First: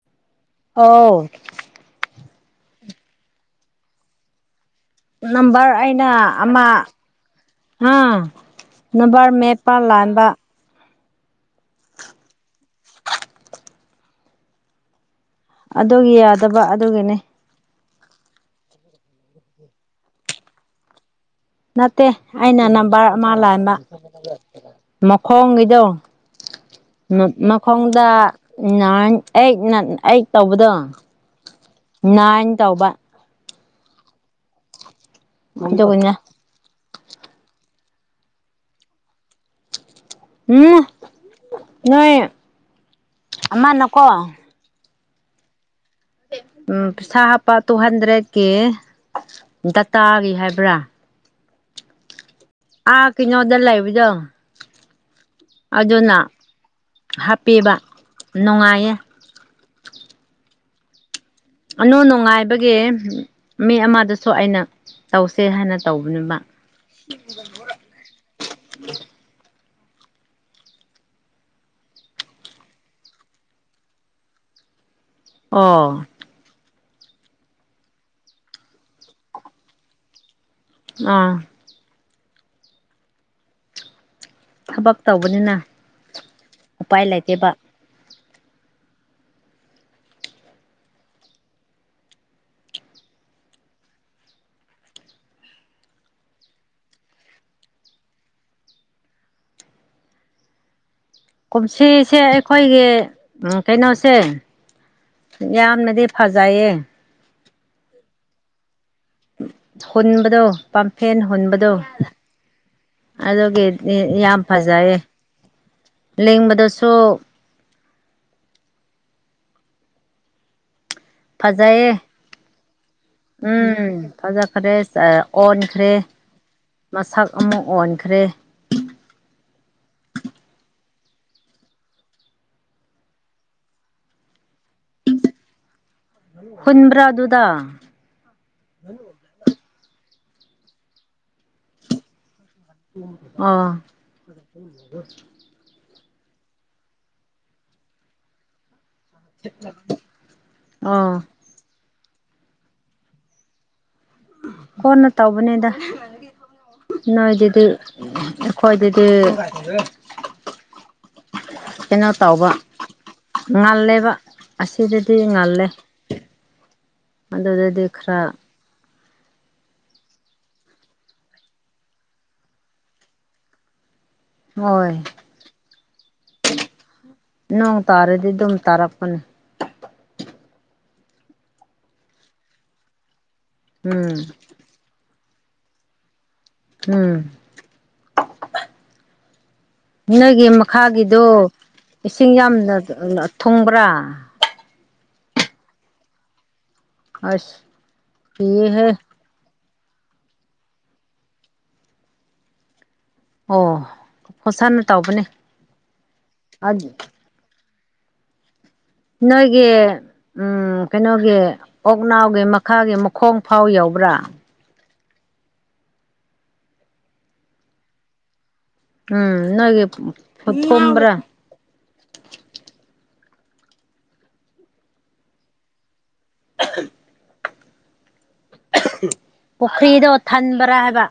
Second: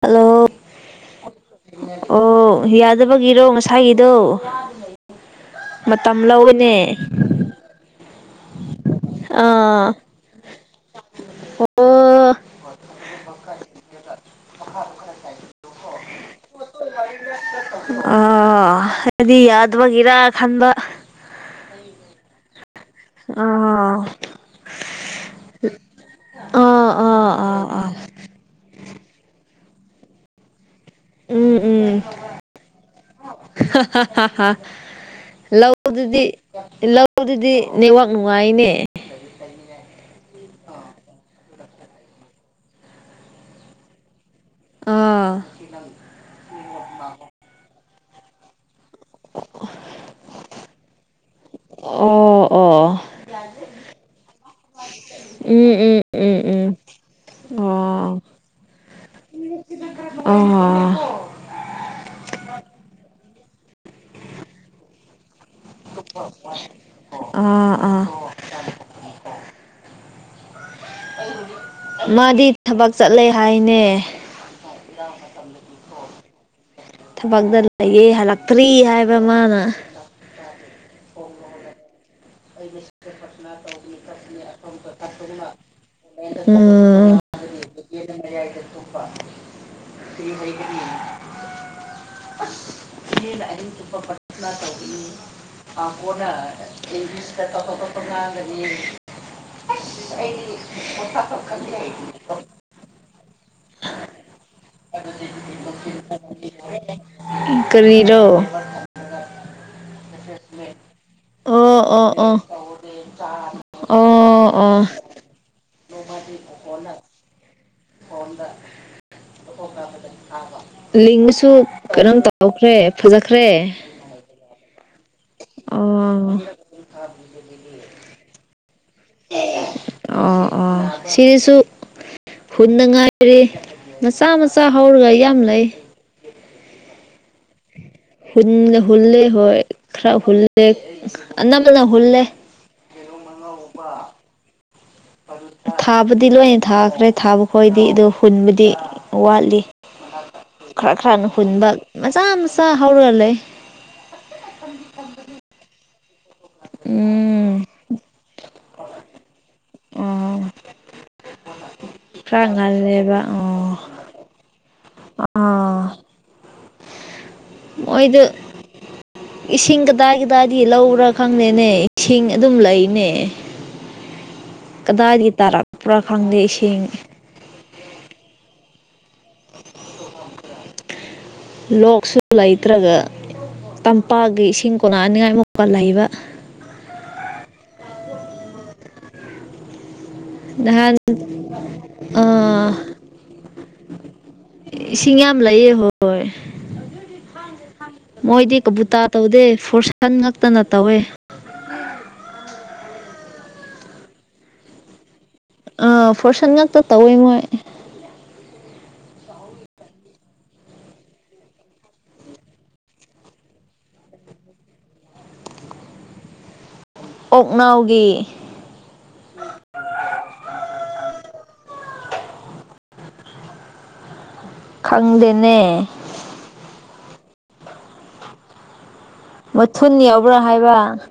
Hello ꯑꯣ ꯑꯣ ꯌꯥꯗꯕꯒꯤꯔꯣ ꯉꯁꯥꯏꯒꯤꯗꯣ ꯅꯝꯕꯔ ꯃꯇꯝ ꯂꯧꯕꯅꯦ ꯑ ꯅꯨꯕꯥꯔ ꯃꯦꯠꯄ ꯑꯥ ꯂꯥꯟꯕ ꯑꯣ ꯑꯗꯨꯒꯤ ꯌꯥꯗꯕ ꯑꯗꯨꯒꯤꯅꯤ ꯑ ꯍꯥꯏꯗꯤ ꯌꯥꯗꯕꯒꯤꯔ ꯈꯟꯕ ꯅꯠꯇꯦ ꯑꯩꯅ ꯅꯝꯕꯔ ꯑꯃ ꯂꯥꯟꯕ ꯑꯥ ꯃꯈꯣꯡꯒꯤꯗꯣ ꯑꯥ ꯑꯥ ꯑꯥ ꯑꯥ ꯃꯈꯣꯡꯗ ꯑꯩꯠ ꯇꯧꯕꯗꯣ ꯎꯝ ꯎꯝ ꯅꯥꯏꯅ ꯇꯧꯕ ꯑꯗꯨꯒꯅꯦ ꯂꯧꯗꯨꯗꯤ ꯂꯧ ꯑꯗꯨꯗꯤ ꯅꯦꯠꯋꯥꯛ ꯅꯨꯡꯉꯥꯏꯅꯦ ꯀ ꯁꯅꯦ ꯎꯝ ꯅꯣꯏ ꯑꯥ ꯅꯀ ꯑꯥ ꯎꯝ ꯄꯩꯁꯥ ꯍꯥꯞꯄ ꯇꯨ ꯍꯟꯗ꯭ꯔꯦꯠꯀꯤ ꯗꯇꯥꯒꯤ ꯍꯥꯏꯕ꯭ꯔꯥ ꯑꯣ ꯑꯣ ꯑꯥ ꯀꯣ ꯑꯣꯗꯔ ꯂꯏꯕꯖ ꯎꯝ ꯎꯝ ꯑꯗꯨꯅ ꯎꯝ ꯎꯝ ꯍꯥꯞꯄꯤꯕ ꯑꯣ ꯅꯨꯡꯉꯥꯏꯌꯦ ꯑꯣ ꯑꯅꯨ ꯅꯨꯡꯉꯥꯏꯕꯒꯤ ꯃꯤ ꯑꯃꯗꯁꯨ ꯑꯩꯅ ꯇꯧꯁꯦ ꯍꯥꯏꯅ ꯇꯧꯕꯅꯤꯕ ꯑꯥ ꯑꯥ [inaudible] ꯃꯥꯗꯤ ꯊꯕꯛ ꯆꯠꯂꯦ ꯍꯥꯏꯅꯦ ꯏ ꯑꯣ ꯊꯕꯛꯇ ꯂꯩꯌꯦ ꯍꯜꯂꯛꯇ꯭ꯔꯤ ꯍꯥꯏꯕ ꯑꯃꯅ ꯑꯥ ꯑꯩꯅ ꯁꯤꯅꯥ ꯇꯧꯅꯤ ꯈ ꯎꯝ [inaudible] [unintelligible] [unintelligible] [inaudible] ꯊꯕꯛ ꯇꯧꯕꯅꯤꯅ ꯎꯄꯥꯏ ꯂꯩꯇꯦꯕ ꯄ꯭ꯔꯊꯥꯅ ꯇꯧꯒꯅꯤ ꯑꯥ ꯀꯣꯅꯥ ꯑꯩ ꯁꯤ ꯇꯣꯞ ꯇꯣꯞꯄ ꯉꯥꯡꯒꯅꯤ ꯑꯩꯒꯤ ꯄꯣꯊ ꯀꯨꯝꯁꯤꯁꯦ ꯑꯩꯈꯣꯏꯒꯤ ꯀꯩꯅꯣꯁꯦ ꯌꯥꯝꯅꯗꯤ ꯐꯖꯩꯌꯦ ꯎꯝ ꯀꯔꯤꯔꯣ ꯍꯨꯟꯕꯗꯣ ꯄꯝꯐꯦꯟ ꯍꯨꯟꯕꯗꯣ ꯑꯣ ꯑꯣ ꯑꯣ ꯑꯗꯨꯒꯤ ꯌꯥꯝ ꯑꯣ ꯑꯣ ꯐꯖꯩꯌꯦ ꯂꯦꯡꯕꯗꯁꯨ ꯐꯝꯕ [unintelligible] [inaudible] ꯂꯤꯡꯉꯁꯨ ꯐꯖꯩꯌꯦ ꯀꯩꯅꯣꯝ ꯇꯥꯎꯈ꯭ꯔꯦ ꯐꯖꯈ꯭ꯔꯦ ꯎꯝ ꯐꯖꯈ꯭ꯔꯦ ꯑꯣꯟꯈ꯭ꯔꯦ ꯑꯣ ꯃꯁꯛ ꯑꯃꯨꯛ ꯑꯣꯟꯈ꯭ꯔꯦ ꯑꯣ ꯑꯣ ꯁꯤꯁꯨ ꯍꯨꯟꯅ ꯉꯥꯏꯔꯤ ꯃꯆꯥ ꯃꯆꯥ ꯍꯧꯔꯒ ꯌꯥꯝ ꯂꯩ ꯍꯨꯟꯕ꯭ꯔꯥ ꯑꯗꯨꯗ ꯨ ꯍꯨꯜꯂꯦ ꯍꯣꯏ ꯈꯔ ꯍꯨꯜꯂꯦ ꯑꯅꯝꯕꯅ ꯍꯨꯜꯂꯦ ꯑꯥ ꯊꯥꯕꯗꯤ ꯂꯣꯏꯅ ꯊꯥꯈ꯭ꯔꯦ ꯊꯥꯕ ꯈꯣꯢꯗꯤ ꯑꯗꯨ ꯍꯨꯟꯕꯗꯤ ꯋꯥꯠꯂꯤ ꯈꯔ ꯑꯣ ꯈꯔꯅ ꯍꯨꯟꯕ ꯃꯆꯥ ꯃꯆꯥ ꯍꯧꯔꯒ ꯂꯩ ꯀꯣꯟꯅ ꯇꯧꯕꯅꯦꯗ ꯅꯣꯏ ꯎꯝ ꯑꯗꯨꯗꯤ ꯑꯩꯈꯣꯏꯗꯗꯤ ꯑꯣ ꯀꯩꯅꯣ ꯈꯔ ꯇꯧꯕ ꯉꯜꯂꯦꯕ ꯑꯣ ꯉꯥꯜꯂꯦꯕ ꯑꯁꯤꯗꯗꯤ ꯉꯜꯂꯦ ꯑꯥ ꯑꯗꯨꯗꯗꯤ ꯈꯔ ꯃꯣꯏꯗꯣ ꯏꯁꯤꯡ ꯀꯗꯥꯏ ꯀꯗꯥꯏꯗꯤ ꯂꯧꯕ꯭ꯔꯥ ꯈꯪꯗꯦꯅꯦ ꯏꯁꯤꯡ ꯑꯗꯨꯝ ꯂꯩꯅꯦ ꯍꯣꯏ ꯀꯗꯥꯏꯗꯒꯤ ꯇꯥꯔꯛꯄ꯭ꯔꯥ ꯈꯪꯗꯦ ꯏꯁꯤꯡ ꯅꯣꯡ ꯇꯥꯔꯗꯤ ꯑꯗꯨꯝ ꯇꯥꯔꯛꯄꯅꯦ ꯂꯣꯛꯁꯨ ꯂꯩꯇ꯭ꯔꯒ ꯎꯝ ꯇꯝꯄꯥꯛꯒꯤ ꯏꯁꯤꯡ ꯀꯣꯅꯅꯤꯡꯉꯥꯏ ꯃꯨꯛꯀ ꯂꯩꯕ ꯎꯝ ꯅꯣꯏꯒꯤ ꯅꯍꯥꯟ ꯃꯈꯥꯒꯤꯗꯨ ꯏꯁꯤꯡ ꯌꯥꯝꯅ ꯑꯥ ꯊꯨꯡꯕ꯭ꯔꯥ ꯏꯁꯤꯡ ꯌꯥꯝ ꯂꯩꯌꯦ ꯍꯣꯏ ꯑꯁ ꯃꯣꯏꯗꯤ ꯀꯤꯌꯦꯍꯦ ꯀꯕꯨꯨꯇꯥ ꯇꯧꯗꯦ ꯐꯣꯔꯁꯟ ꯉꯛꯇꯅ ꯇꯧꯋꯦ ꯑꯣ ꯐꯣꯠꯁꯅ ꯇꯥꯎꯕꯅꯦ ꯑꯥ ꯐꯣꯔꯁꯟ ꯉꯥꯛꯇ ꯇꯧꯋꯦ ꯃꯣꯏ ꯅꯣꯏꯒꯤ ꯎꯝ ꯀꯩꯅꯣꯒꯤ ꯑꯣꯛꯅꯥꯎꯒꯤ ꯃꯈꯥꯒꯤ ꯃꯈꯣꯡ ꯐꯥꯎ ꯌꯥꯎꯕ꯭ꯔꯥ ꯑꯣꯛꯅꯥꯎꯒꯤ ꯎꯝ ꯅꯣꯢꯒꯤ ꯐꯨꯠ ꯊꯨꯝꯕ꯭ꯔꯥ ꯈꯪꯗꯦꯅꯦ ꯑꯍꯝ ꯃꯊꯨꯟ ꯄꯨꯈ꯭ꯔꯤꯗꯣ ꯌꯥꯎꯕ꯭ꯔꯥ ꯊꯟꯕ꯭ꯔꯥ ꯍꯥꯏꯕ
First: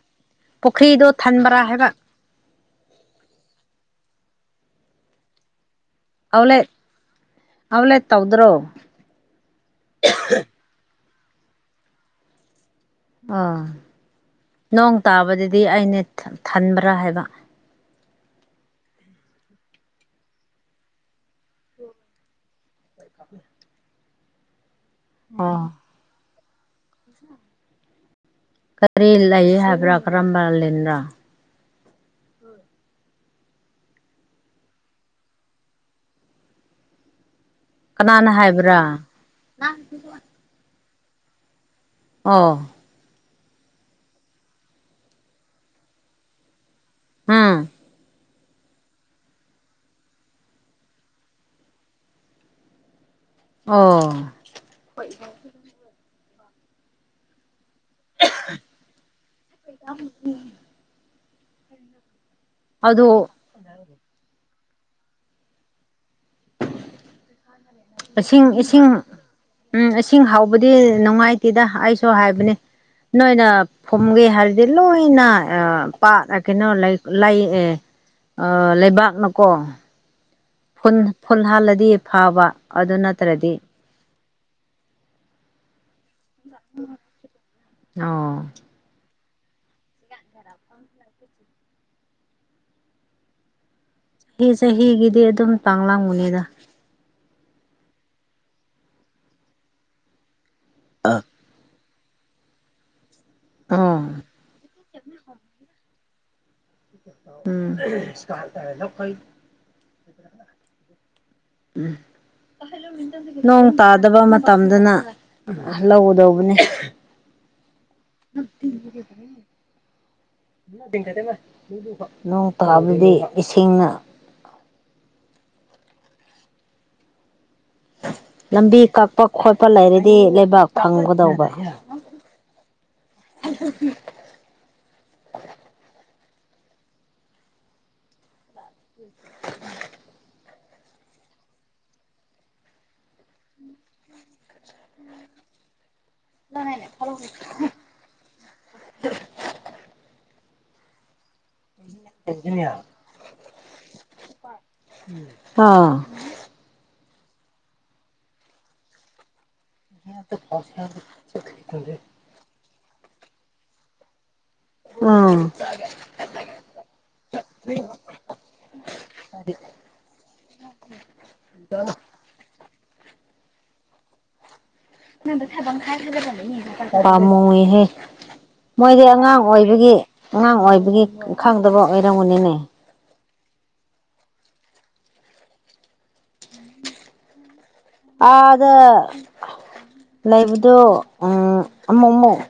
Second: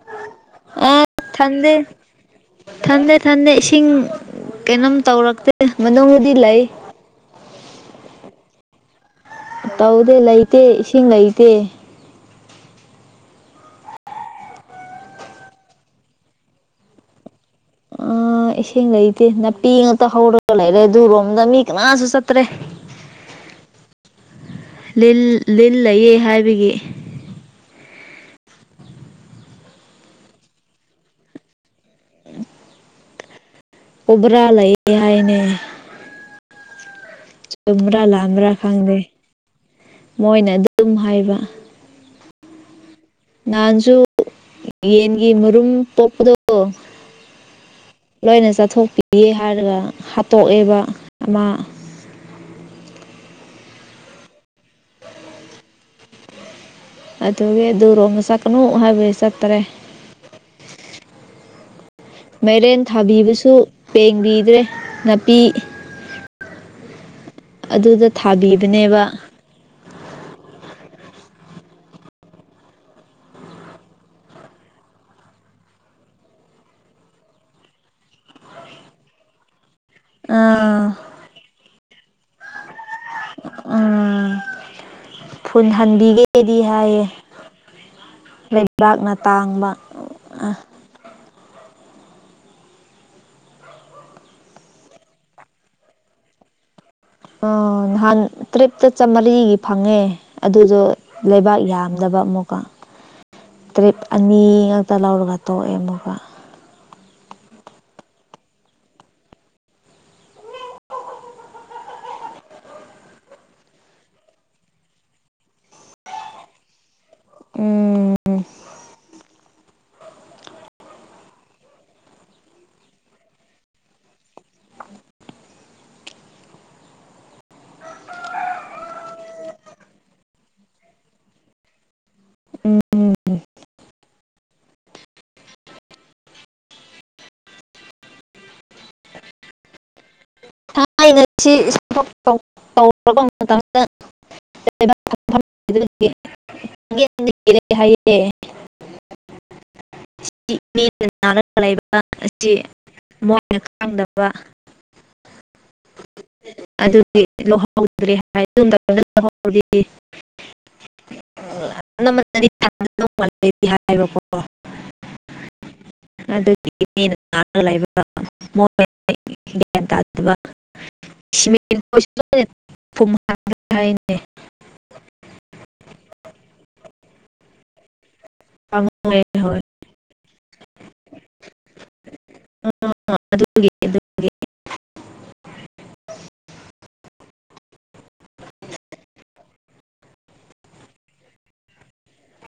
ꯑ ꯄꯨꯈ꯭ꯔꯤꯗꯣ ꯊꯟꯕ꯭ꯔꯥ ꯊꯟꯗꯦ ꯍꯥꯏꯕ ꯊꯟꯗꯦ ꯊꯟꯗꯦ ꯏꯁꯤꯡ ꯀꯩꯅꯣꯝ ꯇꯧꯔꯛꯇꯦ ꯃꯅꯨꯡꯕꯨꯗꯤ ꯂꯩ ꯍꯥꯎ ꯂꯦꯠ ꯇꯧꯗ꯭ꯔꯣ ꯇꯧꯗꯦ ꯂꯩꯇꯦ ꯏꯁꯤꯡ ꯂꯩꯇꯦ ꯑꯣ ꯅꯣꯡ ꯇꯥꯕꯗꯗꯤ ꯑꯩꯅꯦ ꯊꯟꯕ꯭ꯔꯥ ꯍꯥꯏꯕ ꯑꯥ ꯏꯁꯤꯡ ꯂꯩꯇꯦ ꯅꯥꯄꯤ ꯉꯥꯛꯇ ꯍꯧꯔꯒ ꯂꯩꯔꯦ ꯑꯗꯨꯔꯣꯝꯗ ꯃꯤ ꯀꯅꯥꯁꯨ ꯆꯠꯇ꯭ꯔꯦ [inaudible] ꯂꯤꯜ ꯑꯣ ꯂꯤꯜ ꯂꯩꯌꯦ ꯍꯥꯏꯕꯒꯤ ꯀꯔꯤ ꯂꯩ ꯍꯥꯏꯕ꯭ꯔꯥ ꯀꯔꯝꯕ ꯂꯤꯟꯅꯣ ꯑꯣꯕ꯭ꯔꯥ ꯂꯩ ꯍꯥꯏꯅꯦ ꯆꯨꯝꯕ꯭ꯔꯥ ꯀꯅꯥꯅ ꯂꯥꯛꯑꯝꯕ꯭ꯔꯥ ꯍꯥꯏꯕ꯭ꯔꯥ ꯈꯪꯗꯦ ꯃꯣꯏꯅ ꯑꯗꯨꯝ ꯍꯥꯏꯕ ꯑꯥ ꯅꯍꯥꯟꯁꯨ ꯌꯦꯟꯒꯤ ꯃꯔꯨꯝ ꯄꯣꯛꯄꯗꯣ ꯎꯝ ꯂꯣꯏꯅ ꯆꯠꯊꯣꯛꯄꯤꯒꯦ ꯍꯥꯏꯔꯒ ꯍꯥꯠꯇꯣꯛꯑꯦꯕ ꯑꯃ ꯑꯣ ꯍꯣꯏ ꯑꯗꯨꯒꯤ ꯑꯗꯨꯔꯣꯝ ꯆꯛꯅꯨ ꯍꯥꯏꯕꯩ ꯆꯠꯇ꯭ꯔꯦ ꯃꯩꯔꯦꯟ ꯑꯗꯨ ꯊꯥꯕꯤꯕꯁꯨ ꯄꯦꯡꯕꯤꯗ꯭ꯔꯦ ꯅꯥꯄꯤ ꯑꯗꯨꯗ ꯏꯁꯤꯡ ꯏꯁꯤꯡ ꯊꯥꯕꯤꯕꯅꯦꯕ ꯎꯝ ꯏꯁꯤꯡ ꯍꯥꯎꯕꯗꯤ ꯅꯨꯡꯉꯥꯏꯇꯦꯗ ꯑꯩꯁꯨ ꯍꯥꯏꯕꯅꯦ ꯅꯣꯏꯅ ꯐꯨꯝꯒꯦ ꯍꯥꯏꯔꯗꯤ ꯂꯣꯏꯅ ꯄꯥꯠ ꯀꯩꯅꯣ ꯂꯩ ꯑꯦ ꯂꯩꯕꯥꯛꯅꯀꯣ ꯑꯥ ꯐꯨꯟ ꯐꯨꯜ ꯍꯥꯜꯂꯗꯤ ꯐꯕ ꯑꯗꯨ ꯅꯠꯇ꯭ꯔꯗꯤ ꯎꯝ ꯐꯨꯟ ꯍꯥꯟꯕꯤꯒꯦ ꯑꯩꯗꯤ ꯍꯥꯏꯌꯦ ꯑꯣ ꯂꯩꯕꯥꯛꯅ ꯇꯥꯡꯕ ꯃꯤ ꯆꯍꯤꯒꯤꯗꯤ ꯑꯗꯨꯝ ꯄꯥꯡꯂꯝꯒꯅꯤꯗ ꯑ ꯅꯍꯥꯟ ꯇ꯭ꯔꯤꯞꯇ ꯆꯥꯃꯔꯤ ꯐꯪꯉꯦ ꯑꯗꯨꯗꯣ ꯂꯩꯕꯥꯛ ꯌꯥꯝꯗꯕ ꯑꯃꯨꯛꯀ ꯇꯔꯤꯞ ꯑꯣ ꯑꯅꯤ ꯉꯥꯛꯇ ꯂꯧꯔꯒ ꯇꯣꯛꯑꯦ ꯑꯃꯨꯛꯀ ꯎꯝ [unintelligible] ꯎꯝ ꯅꯣꯡ ꯇꯥꯗꯕ ꯃꯇꯝꯗꯅ ꯂꯧꯒꯗꯧꯕꯅꯦ ꯎꯝ [inaudible] [unintelligible] ꯅꯣꯡ ꯇꯥꯕꯗꯤ ꯏꯁꯤꯡꯅ ꯂꯝꯕꯤ ꯀꯛꯄ ꯈꯣꯠꯄ ꯂꯩꯔꯗꯤ ꯂꯩꯕꯥꯛ ꯐꯪꯒꯗꯧꯕ ꯎꯝ ꯎꯝ [unintelligible] [inaudible] ꯊꯥꯏꯅ ꯁꯤ [unintelligible] [unintelligible] ꯑꯦ [unintelligible] [unintelligible] ꯑꯁꯤ ꯃꯣꯏꯅ ꯈꯥꯡꯗꯕ ꯍꯥꯥ ꯑꯗꯨꯗꯤ ꯂꯨꯍꯧꯗ꯭ꯔꯦ ꯍꯥꯏ [unintelligible] [unintelligible] [unintelligible] ꯍꯥꯏꯕꯀꯣ ꯎꯝ [unintelligible] ꯑꯗꯨꯒ [unintelligible] ꯄꯥꯝꯃꯨꯏꯍꯦ ꯃꯣꯏꯗꯤ ꯄꯥꯝꯃꯨꯏ ꯑꯉꯥꯡ ꯍꯣꯏ ꯑꯣꯏꯕꯒꯤ ꯑꯉꯥꯡ ꯑꯣꯏꯕꯒꯤ ꯈꯪꯗꯕ ꯑꯣꯏꯔꯝꯒꯅꯤꯅꯦ ꯑꯗꯨꯒꯤ ꯑꯗꯨꯒꯤ ꯑꯥꯗ ꯂꯩꯕꯗꯣ ꯎꯝ ꯑꯃꯨꯛ ꯑꯃꯨꯛ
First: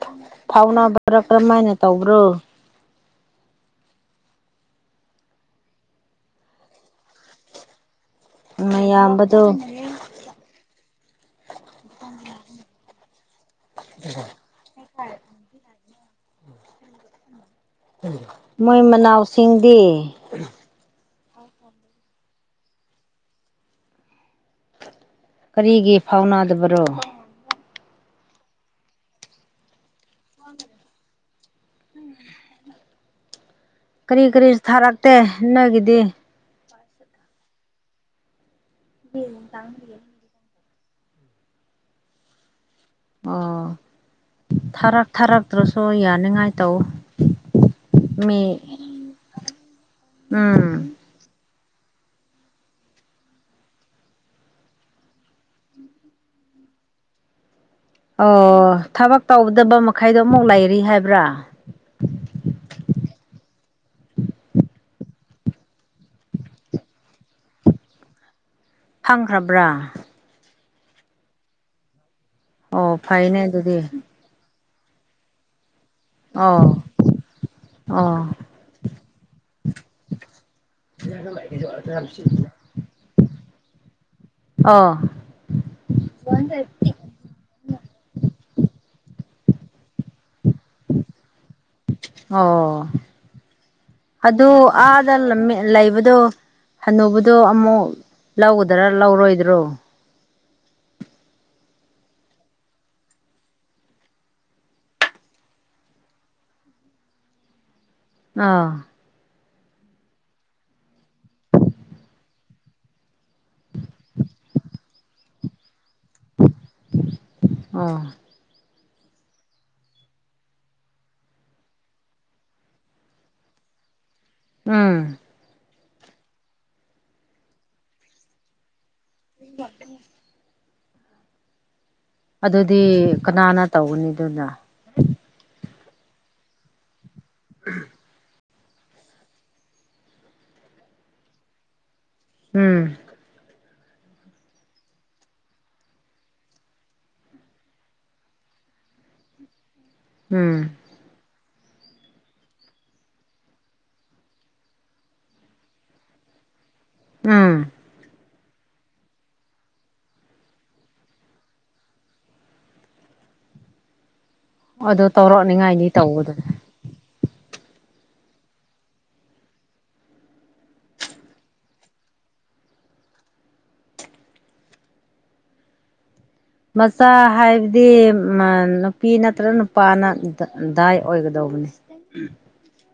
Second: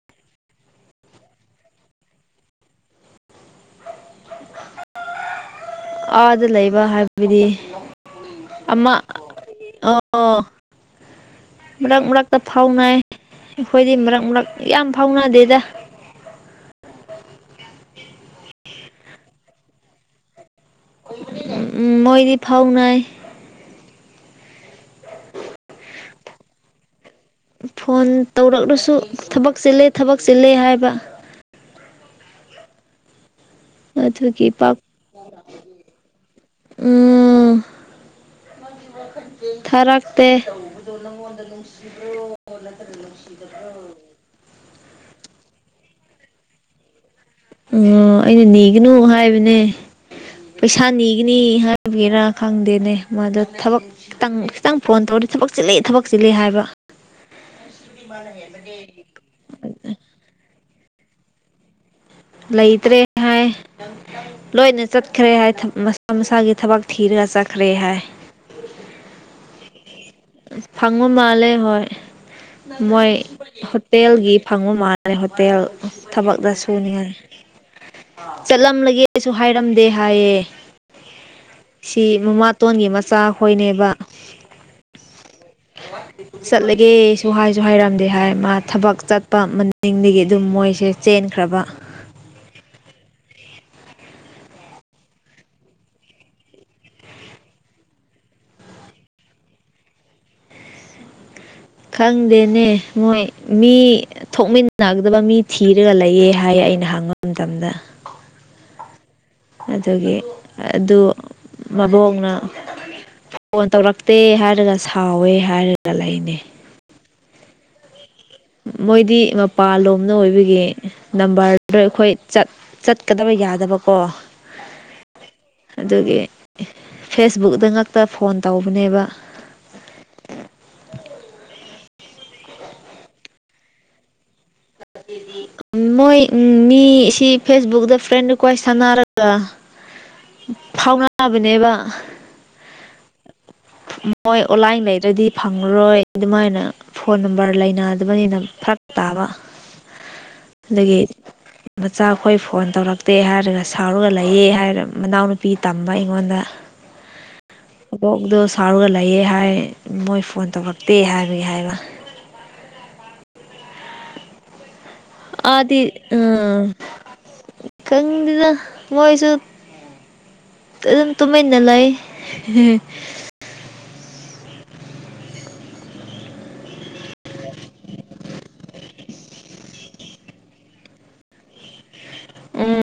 ꯐꯥꯎꯅꯕ꯭ꯔꯥ ꯀꯔꯝꯃꯥꯏꯅ ꯇꯧꯕ꯭ꯔꯣ ꯑꯥꯗ ꯂꯩꯕ ꯍꯥꯏꯕꯗꯤ ꯑꯃ ꯃꯌꯥꯝꯕꯗꯣ ꯑꯣ ꯃꯔꯛ ꯃꯔꯛꯇ ꯐꯥꯎꯅꯥꯏ ꯑꯩꯈꯣꯏꯗꯤ ꯃꯔꯛ ꯃꯔꯛ ꯌꯥꯝ ꯐꯥꯎꯅꯗꯦꯗ ꯃꯣꯏ ꯃꯅꯥꯎꯁꯤꯡꯗꯤ ꯎꯝ ꯎꯝ ꯃꯣꯏꯗꯤ ꯐꯥꯎꯅꯩ ꯀꯔꯤꯒꯤ ꯐꯥꯎꯅꯗꯕꯔꯣ꯫ ꯐꯣꯟ ꯇꯧꯔꯛꯂꯁꯨ ꯊꯕꯛ ꯆꯤꯜꯂꯦ ꯊꯕꯛ ꯆꯤꯜꯂꯦ ꯍꯥꯏꯕ꯫ ꯀꯔꯤ ꯑꯗꯨꯒꯤ ꯀꯔꯤꯁꯨ ꯄꯥꯛ ꯊꯥꯔꯛꯇꯦ ꯅꯣꯢꯒꯤꯗꯤ꯫ ꯎꯝ [unintelligible] [unintelligible] ꯅꯪꯉꯣꯟꯗ ꯅꯨꯡꯁꯤꯕ꯭ꯔꯣ ꯅꯠꯇꯅ ꯑꯣ ꯅꯨꯡꯁꯤꯗꯕ꯭ꯔꯣ꯫ ꯊꯥꯔꯛ ꯊꯥꯔꯛꯇ꯭ꯔꯁꯨ ꯌꯥꯅꯤꯡꯉꯥꯏ ꯇꯧ ꯎꯝ ꯑꯩꯅ ꯃꯤ ꯅꯤꯒꯅꯨ ꯍꯥꯏꯕꯅꯦ ꯄꯩꯁꯥ ꯎꯝ ꯅꯤꯒꯅꯤ ꯍꯥꯏ ꯒꯤꯔꯥ ꯈꯪꯗꯦꯅꯦ ꯃꯥꯗꯣ ꯊꯕꯛ ꯈꯤꯇꯪ ꯈꯤꯇꯪ ꯐꯣꯟ ꯇꯧꯔꯗꯤ ꯊꯕꯛ ꯆꯤꯜꯂꯤ ꯊꯕꯛ ꯆꯤꯜꯂꯤ ꯍꯥꯏꯕ꯫ ꯑꯣ ꯊꯕꯛ ꯇꯧꯗꯕ ꯃꯈꯩꯗꯣ ꯑꯃꯨꯛ ꯂꯩꯔꯤ ꯍꯥꯏꯕ꯭ꯔꯥ ꯂꯩꯇ꯭ꯔꯦ꯫ [unintelligible] ꯂꯣꯏꯅ ꯆꯠꯈ꯭ꯔꯦ ꯍꯥꯏ ꯃꯁꯥ ꯃꯁꯥꯒꯤ ꯊꯕꯛ ꯊꯤꯔꯒ ꯆꯠꯈ꯭ꯔꯦ ꯍꯥꯏ ꯐꯪꯈ꯭ꯔꯕ꯭ꯔꯥ ꯐꯕ ꯃꯥꯜꯂꯦ ꯍꯣꯏ ꯑꯣ ꯃꯣꯏ ꯐꯩꯅꯦ ꯑꯗꯨꯗꯤ ꯍꯣꯇꯦꯜ ꯒꯤ ꯐꯪꯕ ꯃꯥꯜꯂꯦ ꯍꯣꯇꯦꯜ ꯊꯕꯛꯇ ꯑꯣ ꯁꯨꯅꯤꯉꯥꯏ ꯑꯣ ꯆꯠꯂꯝꯂꯒꯦ ꯀꯩꯁꯨ ꯍꯥꯏꯔꯝꯗꯦ ꯍꯥꯏꯌꯦ ꯁꯤ ꯃꯃꯥ ꯇꯣꯟꯒꯤ ꯃꯆꯥ ꯈꯣꯏꯅꯦꯕ ꯑꯣ ꯆꯠꯂꯒꯦ ꯁꯨ ꯍꯥꯏꯁꯨ ꯍꯥꯏꯔꯝꯗꯦ ꯍꯥꯏ ꯃꯥ ꯊꯕꯛ ꯆꯠꯄ ꯃꯅꯤꯡꯗꯒꯤ ꯑꯗꯨꯝ ꯃꯣꯏꯁꯦ ꯆꯦꯟꯈ꯭ꯔꯕ ꯑꯣ ꯑꯗꯨ ꯑꯥꯗ ꯂꯝꯃꯦ ꯂꯩꯕꯗꯣ ꯍꯅꯨꯕꯗꯣ ꯑꯃꯨꯛ ꯂꯧꯒꯗ꯭ꯔꯥ ꯂꯧꯔꯣꯏꯗ꯭ꯔꯣ꯫ ꯈꯪꯗꯦꯅꯦ ꯃꯣꯏ ꯃꯤ ꯊꯣꯛꯃꯤꯟꯅꯒꯗꯕ ꯃꯤ ꯊꯤꯔꯒ ꯂꯩꯌꯦ ꯍꯥꯏ ꯑꯩꯅ ꯍꯪꯕ ꯃꯇꯝꯗ꯫ ꯑꯥ ꯑꯗꯨꯗꯒꯤ ꯑꯗꯨ ꯃꯕꯣꯡꯅ ꯐꯣꯟ ꯇꯧꯔꯛꯇꯦ ꯍꯥꯏꯔꯒ ꯁꯥꯎꯋꯦ ꯍꯥꯏꯔꯒ ꯂꯩꯅꯦ꯫ ꯑꯥ ꯃꯣꯏꯗꯤ ꯃꯄꯥꯟꯂꯣꯝꯅ ꯑꯣꯏꯕꯒꯤ ꯅꯝꯕꯔꯗ ꯑꯩꯈꯣꯏ ꯆꯠ ꯆꯠꯀꯗꯕ ꯌꯥꯗꯕꯀꯣ꯫ ꯎꯝ ꯑꯗꯨꯒꯤ ꯐꯦꯁꯕꯨꯛꯇ ꯉꯥꯛꯇ ꯐꯣꯟ ꯇꯧꯕꯅꯦꯕ [unintelligible] ꯑꯗꯨꯗꯤ ꯀꯅꯥꯅ ꯇꯧꯒꯅꯤ ꯑꯗꯨꯅ ꯃꯣꯏ ꯎꯝ ꯃꯤ ꯁꯤ ꯐꯦꯁꯕꯨꯛꯗ ꯐ꯭ꯔꯦꯟ ꯀ꯭ꯋꯦꯁ ꯊꯥꯟꯅꯔꯒ ꯐꯥꯎꯅꯕꯅꯦꯕ꯫ ꯎꯝ꯫ ꯃꯣꯏ ꯑꯣꯟꯂꯥꯏꯟ ꯂꯩꯇ꯭ꯥꯔꯗꯤ ꯐꯪꯉꯔꯣꯏ ꯑꯗꯨꯃꯥꯏꯅ ꯐꯣꯟ ꯅꯝꯕꯔ ꯂꯩꯅꯗꯕꯅꯤꯅ ꯐꯔꯛ ꯇꯥꯕ꯫ ꯎꯝ [unintelligible] ꯃꯆꯥꯈꯣꯏ ꯐꯣꯟ ꯇꯧꯔꯛꯇꯦ ꯍꯥꯏꯔꯒ ꯁꯥꯎꯔꯒ ꯂꯩꯌꯦ ꯍꯥꯏꯔ ꯃꯅꯥꯎꯅꯨꯄꯤ ꯇꯝꯕ ꯑꯩꯉꯣꯟꯗ꯫ ꯎꯝ [unintelligible] ꯁꯥꯎꯔꯒ ꯂꯩꯌꯦ ꯍꯥꯏ ꯃꯣꯏ ꯐꯣꯟ ꯇꯧꯔꯛꯇꯦ ꯍꯥꯏꯕꯒꯤ ꯍꯥꯏꯕ꯫ ꯑꯗꯣ ꯑꯥꯗꯤ ꯇꯧꯔꯛꯅꯤꯉꯥꯏꯗꯤ ꯇꯧꯑꯣꯗꯅ꯫ ꯎꯝ ꯈꯪꯗꯦꯗ ꯃꯣꯏꯁꯨ ꯑꯗꯨꯝ ꯇꯨꯃꯤꯟꯅ ꯂꯩ ꯃꯆꯥ ꯍꯥꯏꯕꯗꯤ ꯅꯨꯄꯤ ꯅꯠꯇ꯭ꯔꯒ ꯅꯨꯄꯥꯅ ꯗꯥꯏ ꯑꯣꯏꯒꯗꯧꯕꯅꯤ ꯎꯝ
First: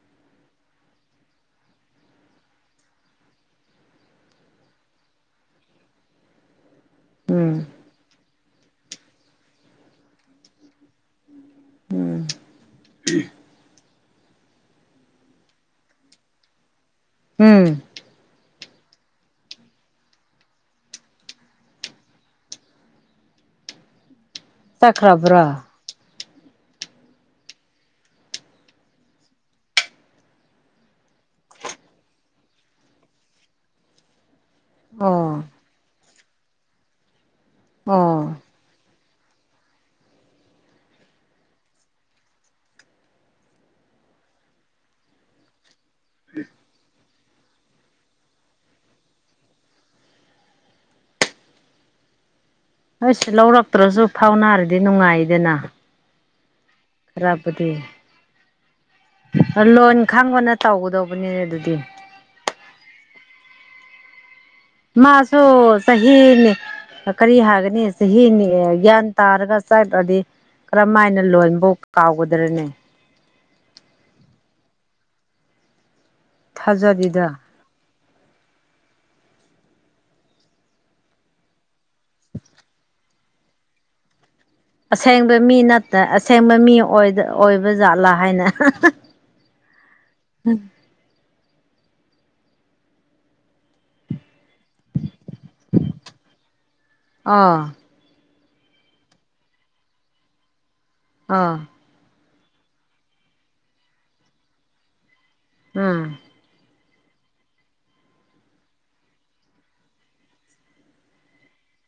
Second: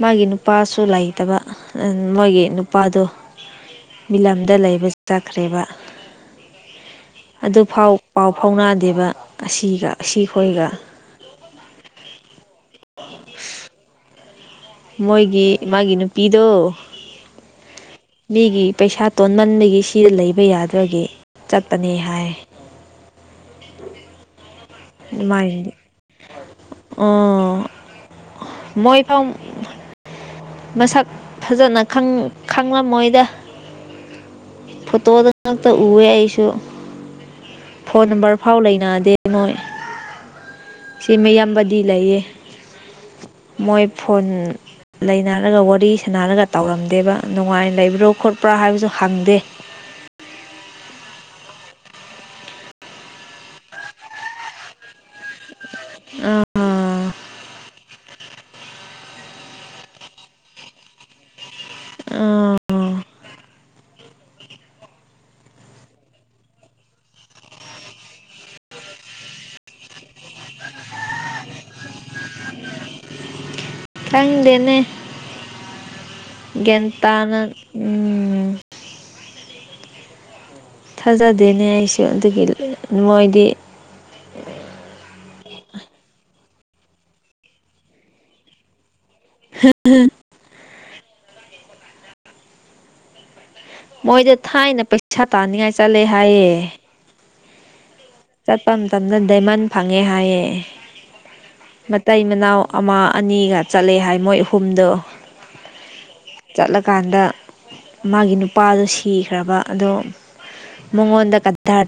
ꯃꯥꯒꯤ ꯅꯨꯄꯥꯁꯨ ꯂꯩꯇꯕ ꯑꯟ ꯃꯣꯏꯒꯤ ꯅꯨꯄꯥꯗꯣ꯫ ꯃꯤꯂꯝꯗ ꯂꯩꯕ ꯆꯠꯈ꯭ꯔꯦꯕ꯫꯫ ꯎꯝ ꯑꯗꯨꯐꯥꯎ ꯄꯥꯎ ꯐꯥꯎꯅꯗꯦꯕ ꯑꯁꯤꯒ ꯑꯁꯤꯈꯣꯏꯒ꯫ ꯎꯝ꯫ ꯃꯣꯏꯒꯤ ꯃꯥꯒꯤ ꯅꯨꯄꯤꯗꯣ꯫ ꯎꯝ꯫ ꯃꯤꯒꯤ ꯄꯩꯁꯥ ꯇꯣꯟꯃꯟꯕꯒꯤ ꯁꯤꯗ ꯂꯩꯕ ꯌꯥꯗꯕꯒꯤ ꯆꯠꯄꯅꯤ ꯍꯥꯏ꯫ ꯆꯠꯈ꯭ꯔꯕ꯭ꯔꯣ ꯏꯃꯥꯏ ꯏ ꯃꯣꯏ꯫ [unintelligible] ꯃꯁꯛ ꯐꯖꯅ ꯈꯪ ꯈꯪꯂꯝꯃꯣꯏꯗ ꯐꯣꯇꯣꯗ ꯑꯣ ꯇ ꯎꯑꯦ ꯑꯩꯁꯨ ꯐꯣꯟ ꯅꯝꯕꯔ ꯑꯣ ꯐꯥꯎ ꯂꯩꯅꯗꯦ ꯅꯣꯏ꯫ ꯁꯤ ꯃꯌꯥꯝꯕꯗꯤ ꯂꯩꯌꯦ ꯃꯣꯏ ꯐꯣꯟ ꯂꯩꯅꯥꯔꯒ ꯋꯥꯔꯤ ꯁꯥꯟꯅꯔꯒ ꯇꯧꯔꯝꯗꯦꯕ ꯅꯨꯡꯉꯥꯏꯅ ꯂꯩꯕ꯭ꯔꯣ ꯈꯣꯠꯄ꯭ꯔꯥ ꯍꯥꯏꯕꯁꯨ ꯍꯪꯗꯦ꯫ ꯑꯗꯣꯏꯁꯨ ꯂꯧꯔꯛꯇ꯭ꯔꯁꯨ ꯐꯥꯎꯅꯔꯗꯤ ꯅꯨꯡꯉꯥꯏꯗꯅ꯫ ꯑꯥ꯫ ꯑꯔꯥꯞꯄꯗꯤ꯫ ꯂꯣꯟ ꯈꯪꯕꯅ ꯇꯧꯒꯗꯧꯕꯅꯤꯅꯦ ꯑꯗꯨꯗꯤ꯫ ꯑ꯫ ꯃꯥꯁꯨ ꯆꯍꯤꯅꯦ ꯀꯔꯤ ꯍꯥꯏꯒꯅꯤ ꯆꯍꯤꯅꯤ ꯒ꯭ꯌꯥꯟ ꯇꯥꯔꯒ ꯆꯥꯏꯔꯛꯑꯗꯤ꯫ ꯀꯔꯝ ꯍꯥꯏꯅ ꯂꯣꯟꯕꯨ ꯀꯥꯎꯒꯗꯔꯅꯦ꯫ ꯈꯪꯗꯦꯅꯦ꯫ ꯒꯤꯌꯟ ꯊꯥꯖꯗꯦꯗ ꯇꯅ ꯎꯝ꯫ ꯊꯥꯖꯗꯦꯅꯦ ꯑꯩꯁꯨ ꯑꯗꯨꯒꯤ ꯃꯣꯏꯗꯤ꯫ ꯑꯁꯦꯡꯕ ꯃꯤ ꯅꯠꯇ ꯑꯁꯦꯡꯕ ꯃꯤ ꯑꯣꯏꯕ ꯖꯥꯠꯂꯥ ꯍꯥꯏꯅ꯫ [unintelligible] ꯎꯝ꯫ ꯃꯣꯏꯗ ꯊꯥꯏꯅ ꯄꯩꯁꯥ ꯇꯥꯅꯤꯡꯉꯥꯏ ꯆꯠꯂꯦ ꯍꯥꯏꯌꯦ꯫ ꯑꯥ꯫ ꯆꯠꯄ ꯃꯇꯝꯗ ꯗꯥꯏꯃꯟ ꯐꯪꯉꯦ ꯍꯥꯏꯌꯦ꯫ ꯑꯥ꯫ ꯃꯇꯩ ꯃꯅꯥꯎ ꯑꯃ ꯑꯅꯤꯒ ꯆꯠꯂꯦ ꯍꯥꯏ ꯃꯣꯏ ꯑꯍꯨꯝꯗꯣ꯫ ꯎꯝ꯫ ꯆꯠꯂꯀꯥꯟꯗ ꯃꯥꯒꯤ ꯅꯨꯄꯥꯗꯣ ꯁꯤꯈ꯭ꯔꯕ ꯑꯗꯣ꯫ ꯃꯉꯣꯟꯗ ꯀꯊꯔ